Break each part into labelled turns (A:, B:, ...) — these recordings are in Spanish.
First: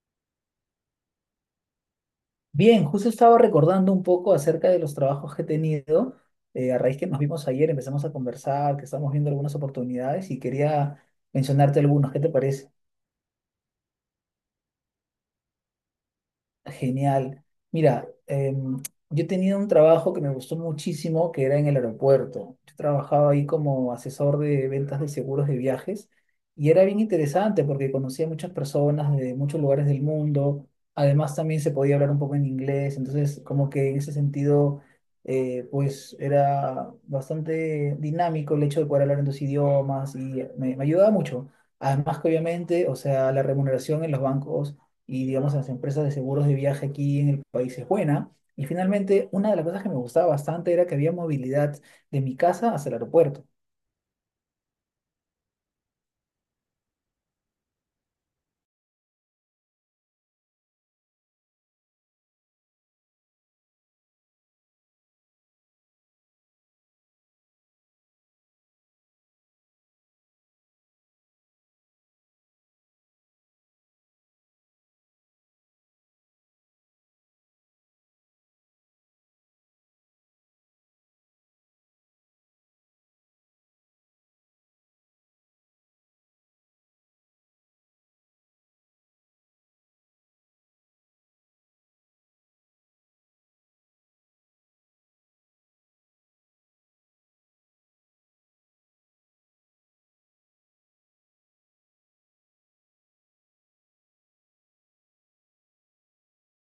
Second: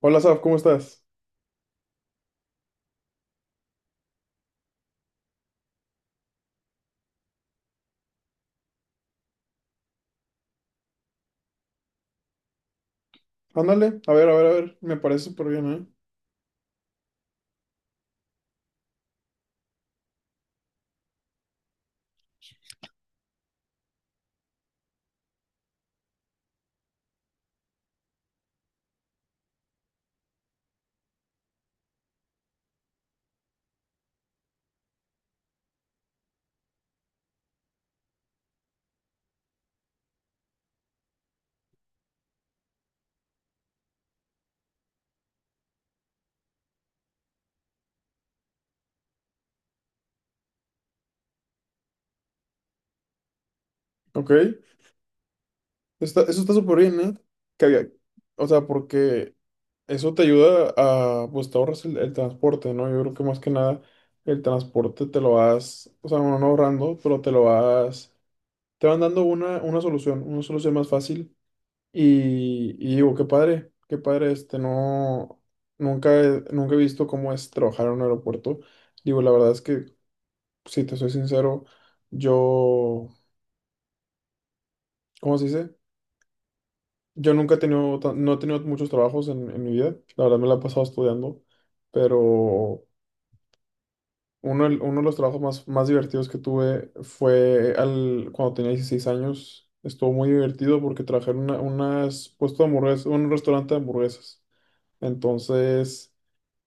A: Hola, Saf, ¿cómo estás?
B: Bien, justo estaba recordando un poco acerca de los trabajos que he tenido. A raíz que nos vimos ayer, empezamos a conversar, que estamos viendo algunas oportunidades y quería mencionarte algunos. ¿Qué te parece?
A: Ándale, a ver, me parece súper bien, ¿eh?
B: Genial. Mira, yo tenía un trabajo que me gustó muchísimo, que era en el aeropuerto. Yo trabajaba ahí como asesor de ventas de seguros de viajes y era bien interesante porque conocía muchas personas de muchos lugares del mundo. Además, también se podía hablar un poco en inglés. Entonces, como que en ese sentido, pues era bastante dinámico el hecho de poder hablar en dos idiomas y me ayudaba mucho. Además que obviamente, o sea, la remuneración en los bancos y digamos en las empresas de seguros de viaje aquí en el país es buena. Y finalmente, una de las cosas que me gustaba bastante era que había movilidad de mi casa hasta el aeropuerto.
A: Ok, eso está súper bien, ¿eh? Que había- o sea, porque eso te ayuda a, pues te ahorras el transporte, ¿no? Yo creo que más que nada el transporte te lo vas, o sea, bueno, no ahorrando, pero te lo vas, te van dando una solución más fácil. Y digo, qué padre, nunca he visto cómo es trabajar en un aeropuerto. Digo, la verdad es que si te soy sincero, yo, ¿cómo se dice? Yo nunca no he tenido muchos trabajos en mi vida, la verdad me la he pasado estudiando, pero uno de los trabajos más divertidos que tuve cuando tenía 16 años. Estuvo muy divertido porque trabajé en unas puesto de hamburguesas, un restaurante de hamburguesas. Entonces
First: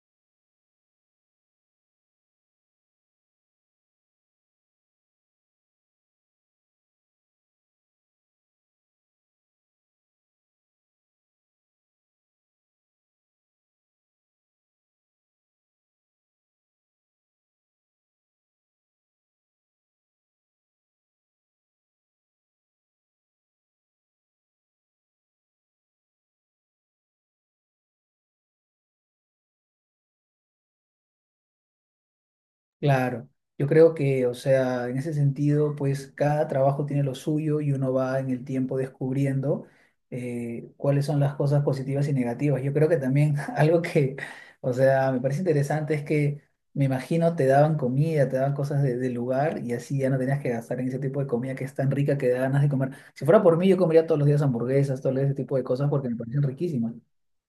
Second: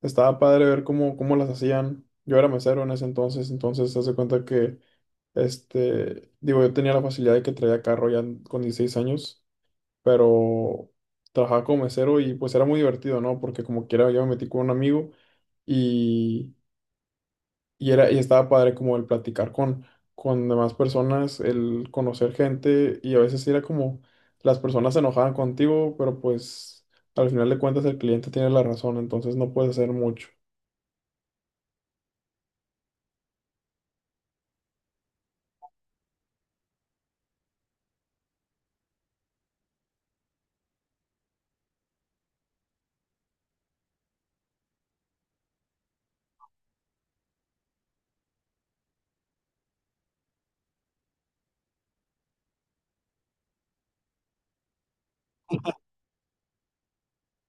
A: estaba padre ver cómo las hacían. Yo era mesero en ese entonces, entonces se hace cuenta que, digo, yo tenía la facilidad de que traía carro ya con 16 años, pero trabajaba como mesero y pues era muy divertido, ¿no? Porque como quiera yo me metí con un amigo y, y estaba padre como el platicar con demás personas, el conocer gente, y a veces sí era como las personas se enojaban contigo, pero pues al final de cuentas el cliente tiene la razón, entonces no puedes hacer mucho.
B: Claro, yo creo que, o sea, en ese sentido, pues cada trabajo tiene lo suyo y uno va en el tiempo descubriendo cuáles son las cosas positivas y negativas. Yo creo que también algo que, o sea, me parece interesante es que me imagino te daban comida, te daban cosas del lugar y así ya no tenías que gastar en ese tipo de comida que es tan rica que da ganas de comer. Si fuera por mí, yo comería todos los días hamburguesas, todo ese tipo de cosas porque me parecen riquísimas.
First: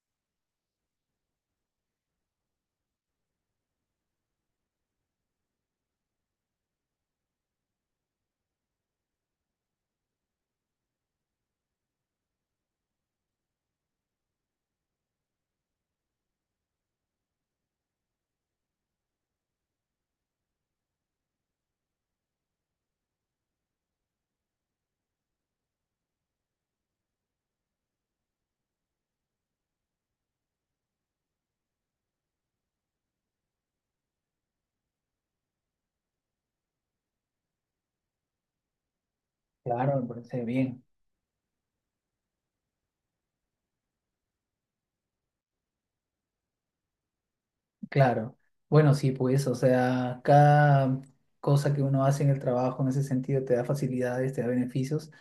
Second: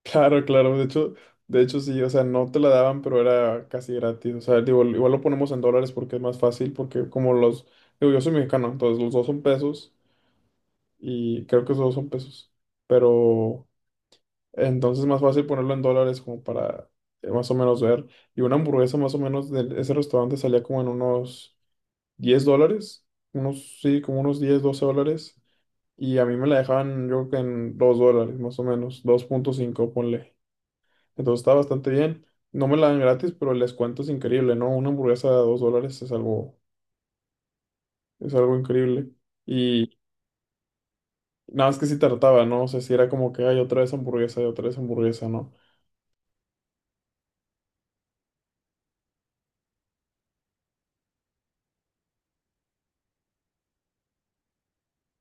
A: Claro, claro, de hecho sí, o sea, no te la daban, pero era casi gratis. O sea, digo, igual lo ponemos en dólares porque es más fácil, porque como digo, yo soy mexicano, entonces los dos son pesos, y creo que los dos son pesos, pero entonces es más fácil ponerlo en dólares como para más o menos ver, y una hamburguesa más o menos de ese restaurante salía como en unos $10, unos, sí, como unos 10 o 12 dólares, y a mí me la dejaban yo creo que en $2, más o menos, 2.5 ponle. Entonces está bastante bien. No me la dan gratis, pero el descuento es increíble, ¿no? Una hamburguesa de $2 es algo increíble. Y
B: Claro, me parece bien.
A: nada más que si trataba, ¿no? O sea, si era como que hay otra vez hamburguesa y otra vez hamburguesa, ¿no?
B: Claro, bueno, sí, pues, o sea, cada cosa que uno hace en el trabajo en ese sentido te da facilidades, te da beneficios.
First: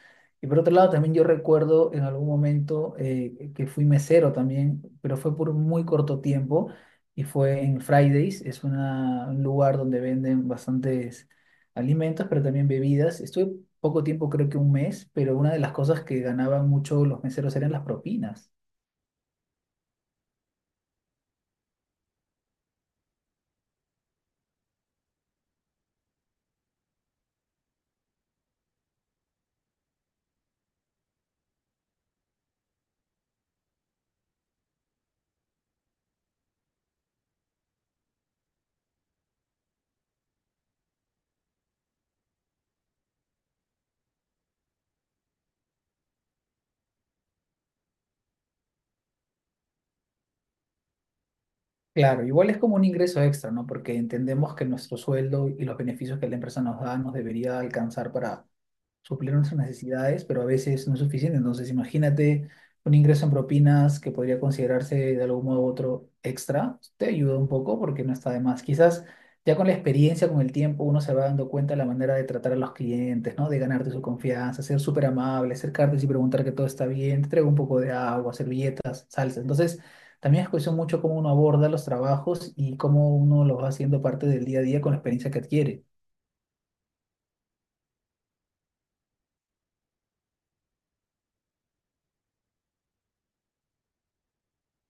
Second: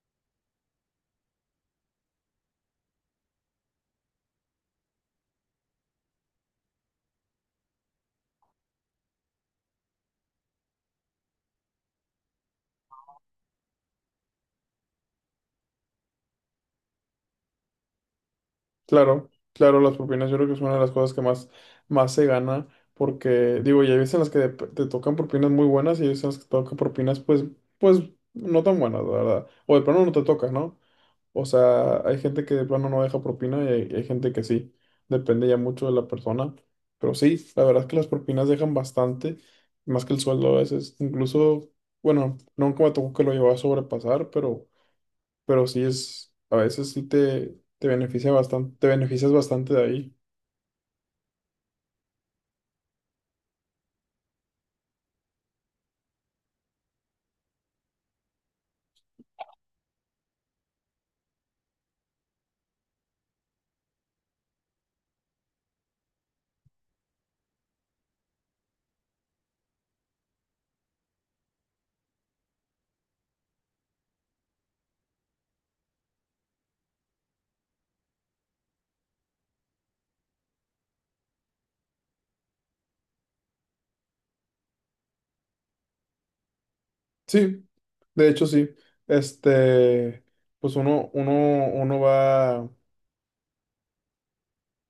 B: Y por otro lado, también yo recuerdo en algún momento que fui mesero también, pero fue por muy corto tiempo y fue en Fridays, es un lugar donde venden bastantes alimentos, pero también bebidas. Estuve poco tiempo, creo que un mes, pero una de las cosas que ganaban mucho los meseros eran las propinas.
A: Claro, claro, las propinas yo creo que es una de las cosas que más, más se gana, porque digo, ya hay veces en las que te tocan propinas muy buenas, y hay veces en las que te tocan propinas pues, pues no tan buenas, la verdad. O de plano no te toca, ¿no? O sea, hay gente que de plano no deja propina, y hay gente que sí. Depende ya mucho de la persona. Pero sí, la verdad es que las propinas dejan bastante, más que el sueldo a veces. Incluso, bueno, nunca me tocó que lo llevaba a sobrepasar, pero sí es, a veces sí te beneficia bastante, te beneficias bastante de ahí.
B: Claro, igual es como un ingreso extra, ¿no? Porque entendemos que nuestro sueldo y los beneficios que la empresa nos da nos debería alcanzar para suplir nuestras necesidades, pero a veces no es suficiente. Entonces, imagínate un ingreso en propinas que podría considerarse de algún modo u otro extra, te ayuda un poco porque no está de más. Quizás ya con la experiencia, con el tiempo, uno se va dando cuenta de la manera de tratar a los clientes, ¿no? De ganarte su confianza, ser súper amable, acercarte y preguntar que todo está bien, te traigo un poco de agua, servilletas, salsa. Entonces, también es cuestión mucho cómo uno aborda los trabajos y cómo uno los va haciendo parte del día a día con la experiencia que adquiere.
A: Sí, de hecho sí. Este, pues uno, uno, uno va,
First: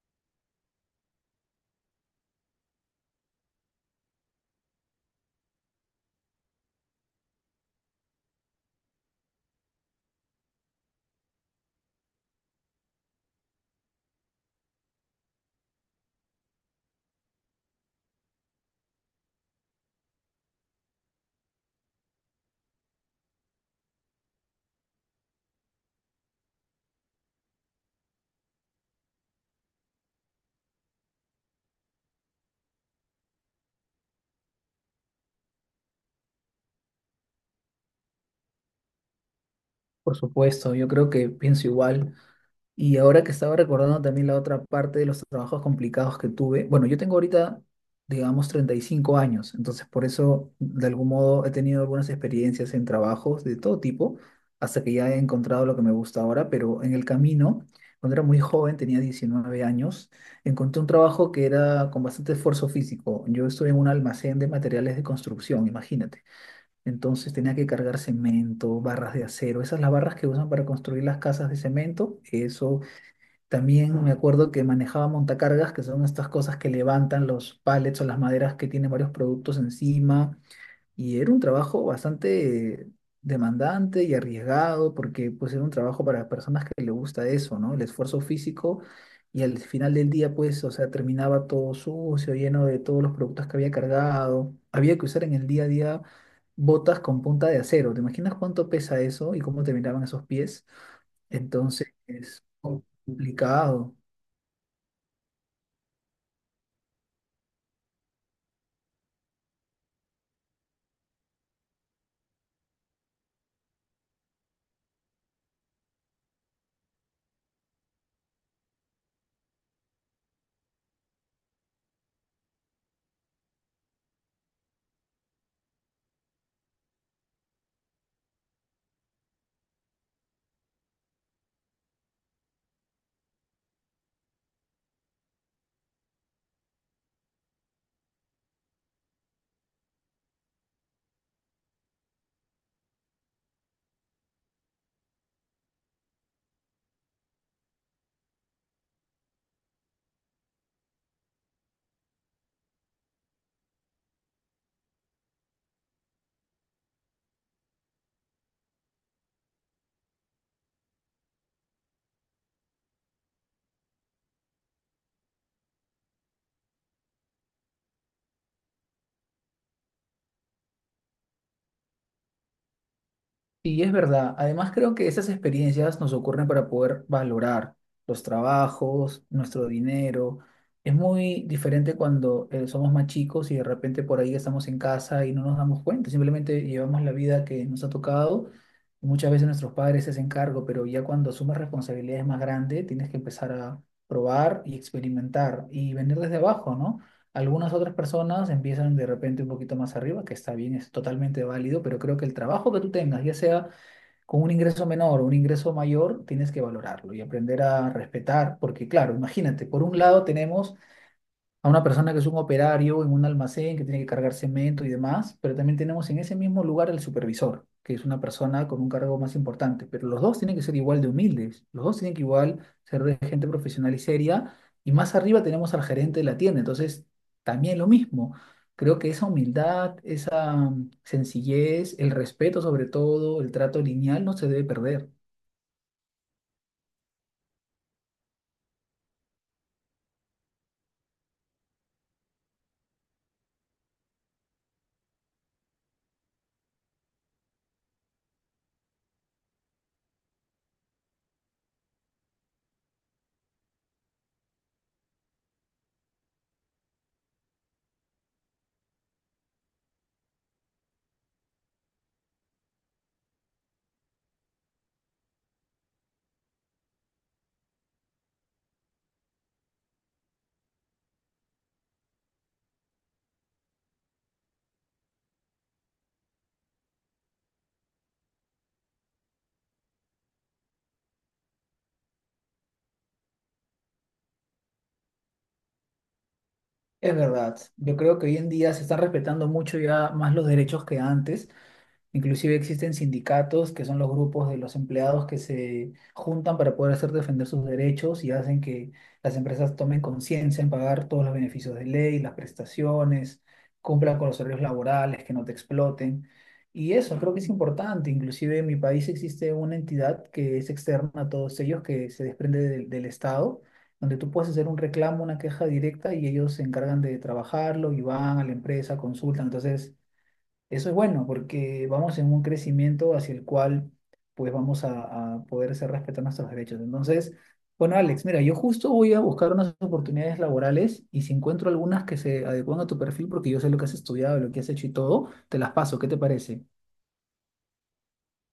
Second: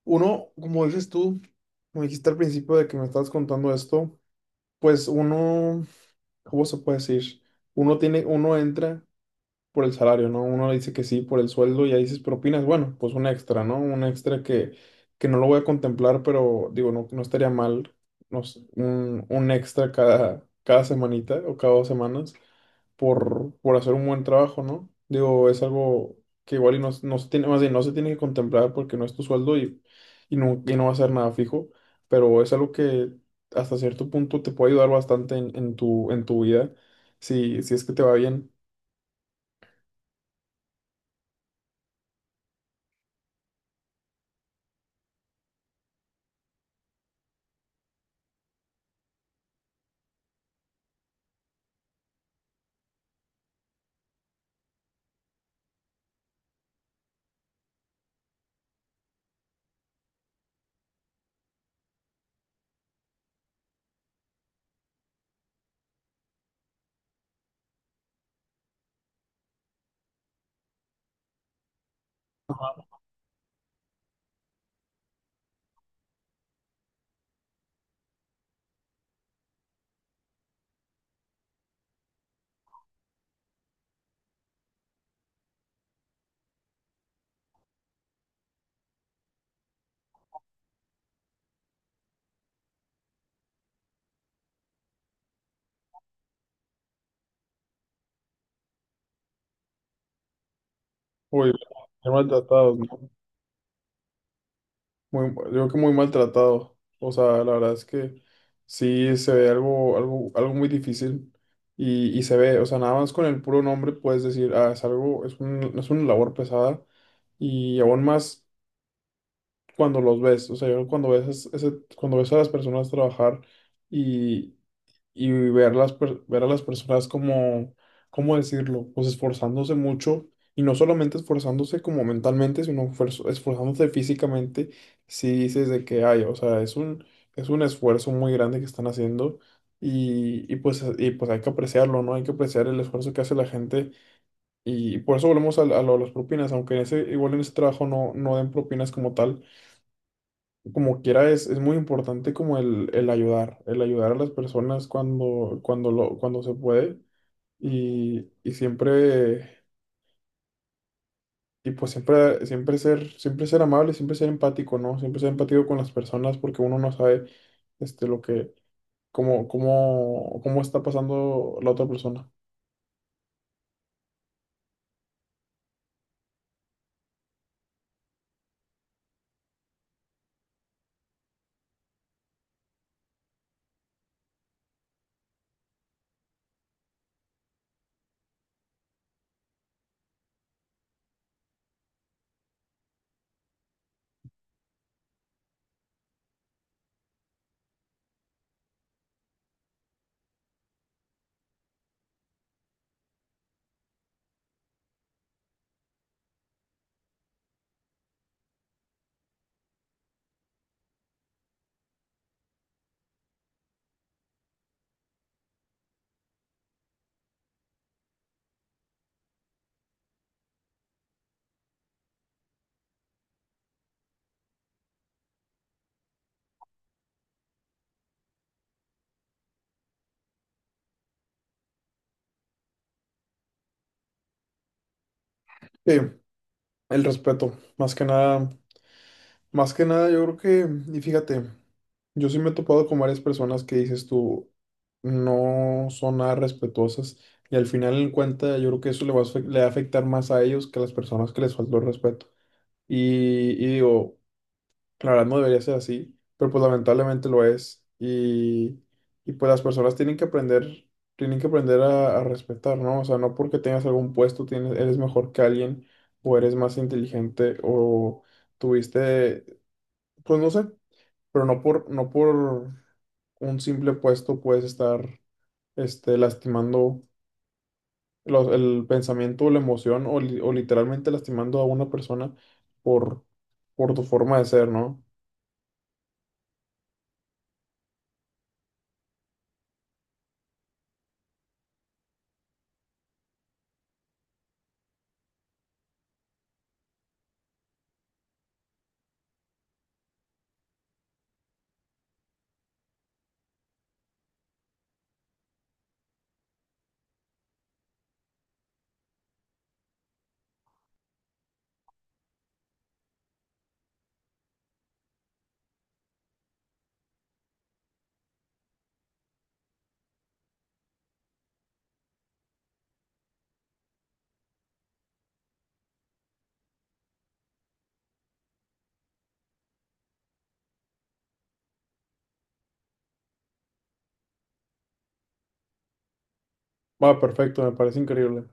A: uno, como dices tú, como dijiste al principio de que me estabas contando esto, pues uno, ¿cómo se puede decir? Uno entra por el salario, ¿no? Uno le dice que sí por el sueldo, y ahí dices propinas, bueno, pues un extra, ¿no? Un extra que no lo voy a contemplar, pero digo, no, no estaría mal, no sé, un extra cada semanita o cada 2 semanas por hacer un buen trabajo, ¿no? Digo, es algo que igual y no, no se tiene, más bien, no se tiene que contemplar porque no es tu sueldo y no va a ser nada fijo, pero es algo que hasta cierto punto te puede ayudar bastante en tu vida, si, si es que te va bien.
B: Por supuesto, yo creo que pienso igual. Y ahora que estaba recordando también la otra parte de los trabajos complicados que tuve, bueno, yo tengo ahorita, digamos, 35 años, entonces por eso, de algún modo, he tenido algunas experiencias en trabajos de todo tipo, hasta que ya he encontrado lo que me gusta ahora, pero en el camino, cuando era muy joven, tenía 19 años, encontré un trabajo que era con bastante esfuerzo físico. Yo estuve en un almacén de materiales de construcción, imagínate. Entonces tenía que cargar cemento, barras de acero, esas las barras que usan para construir las casas de cemento, eso
A: Ajá.
B: también me acuerdo que manejaba montacargas, que son estas cosas que levantan los pallets o las maderas que tienen varios productos encima. Y era un trabajo bastante demandante y arriesgado, porque pues era un trabajo para personas que le gusta eso, ¿no? El esfuerzo físico. Y al final del día, pues, o sea, terminaba todo sucio, lleno de todos los productos que había cargado. Había que usar en el día a día botas con punta de acero. ¿Te imaginas cuánto pesa eso y cómo terminaban esos pies?
A: Uy,
B: Entonces,
A: muy
B: es
A: maltratados, ¿no?
B: complicado.
A: Muy, yo creo que muy maltratados. O sea, la verdad es que sí se ve algo, algo, algo muy difícil. Y se ve, o sea, nada más con el puro nombre puedes decir, ah, es algo, es un, es una labor pesada. Y aún más cuando los ves. O sea, yo cuando ves a las personas trabajar y y ver ver a las personas como, ¿cómo decirlo? Pues esforzándose mucho, y no solamente esforzándose como mentalmente, sino esforzándose físicamente, si dices de que hay, o sea, es un esfuerzo muy grande que están haciendo, y pues hay que apreciarlo, ¿no? Hay que apreciar el esfuerzo que hace la gente, por eso volvemos a lo de las propinas, aunque igual en ese trabajo no, no den propinas como tal. Como quiera, es muy importante como el ayudar a las personas cuando se puede y siempre, y pues siempre, siempre ser amable, siempre ser empático, ¿no? Siempre ser empático con las personas porque uno no sabe, este, lo que, cómo está pasando la otra persona.
B: Y es verdad, además creo que esas experiencias nos ocurren para poder valorar los trabajos, nuestro dinero. Es muy diferente cuando somos más chicos y de repente por ahí estamos en casa y no nos damos cuenta, simplemente llevamos la vida que nos ha tocado. Muchas veces nuestros padres se hacen cargo, pero ya cuando asumes responsabilidades más grandes, tienes que empezar a probar y experimentar y venir desde abajo, ¿no? Algunas otras personas empiezan de repente un poquito más arriba, que está bien, es totalmente válido, pero creo que el trabajo que tú tengas, ya sea con un ingreso menor o un ingreso mayor, tienes que valorarlo y aprender a respetar, porque claro, imagínate, por un lado tenemos a una persona que es un operario en un almacén que tiene que cargar cemento y demás, pero también tenemos en ese mismo lugar al supervisor, que es una persona con un cargo más importante, pero los dos tienen que ser igual de humildes, los dos tienen que igual ser de gente profesional y seria, y más arriba tenemos al gerente de la tienda, entonces también lo mismo. Creo que esa humildad, esa sencillez, el respeto sobre todo, el trato lineal no se debe perder.
A: Sí, el respeto, más que nada. Más que nada, yo creo que, y fíjate, yo sí me he topado con varias personas que dices tú, no son nada respetuosas, y al final en cuenta yo creo que eso le va a afectar más a ellos que a las personas que les faltó el respeto. Y digo, la verdad no debería ser así, pero pues lamentablemente lo es. Y pues las personas tienen que aprender a respetar, ¿no? O sea, no porque tengas algún puesto tienes, eres mejor que alguien, o eres más inteligente, o tuviste, pues no sé, pero no por un simple puesto puedes estar, lastimando el pensamiento o la emoción, o literalmente lastimando a una persona por, por tu forma de ser, ¿no?
B: Es verdad, yo creo que hoy en día se están respetando mucho ya más los derechos que antes. Inclusive existen sindicatos, que son los grupos de los empleados que se juntan para poder hacer defender sus derechos y hacen que las empresas tomen conciencia en pagar todos los beneficios de ley, las prestaciones, cumplan con los horarios laborales, que no te exploten. Y eso creo que es importante. Inclusive en mi país existe una entidad que es externa a todos ellos, que se desprende del Estado, donde tú puedes hacer un reclamo, una queja directa y ellos se encargan de trabajarlo y van a la empresa, consultan. Entonces… Eso es bueno porque vamos en un crecimiento hacia el cual pues vamos a poder hacer respetar nuestros derechos. Entonces, bueno, Alex, mira, yo justo voy a buscar unas oportunidades laborales y si encuentro algunas que se adecúan a tu perfil porque yo sé lo que has estudiado, lo que has hecho y todo, te las paso. ¿Qué te parece?
A: Va, perfecto, me parece increíble.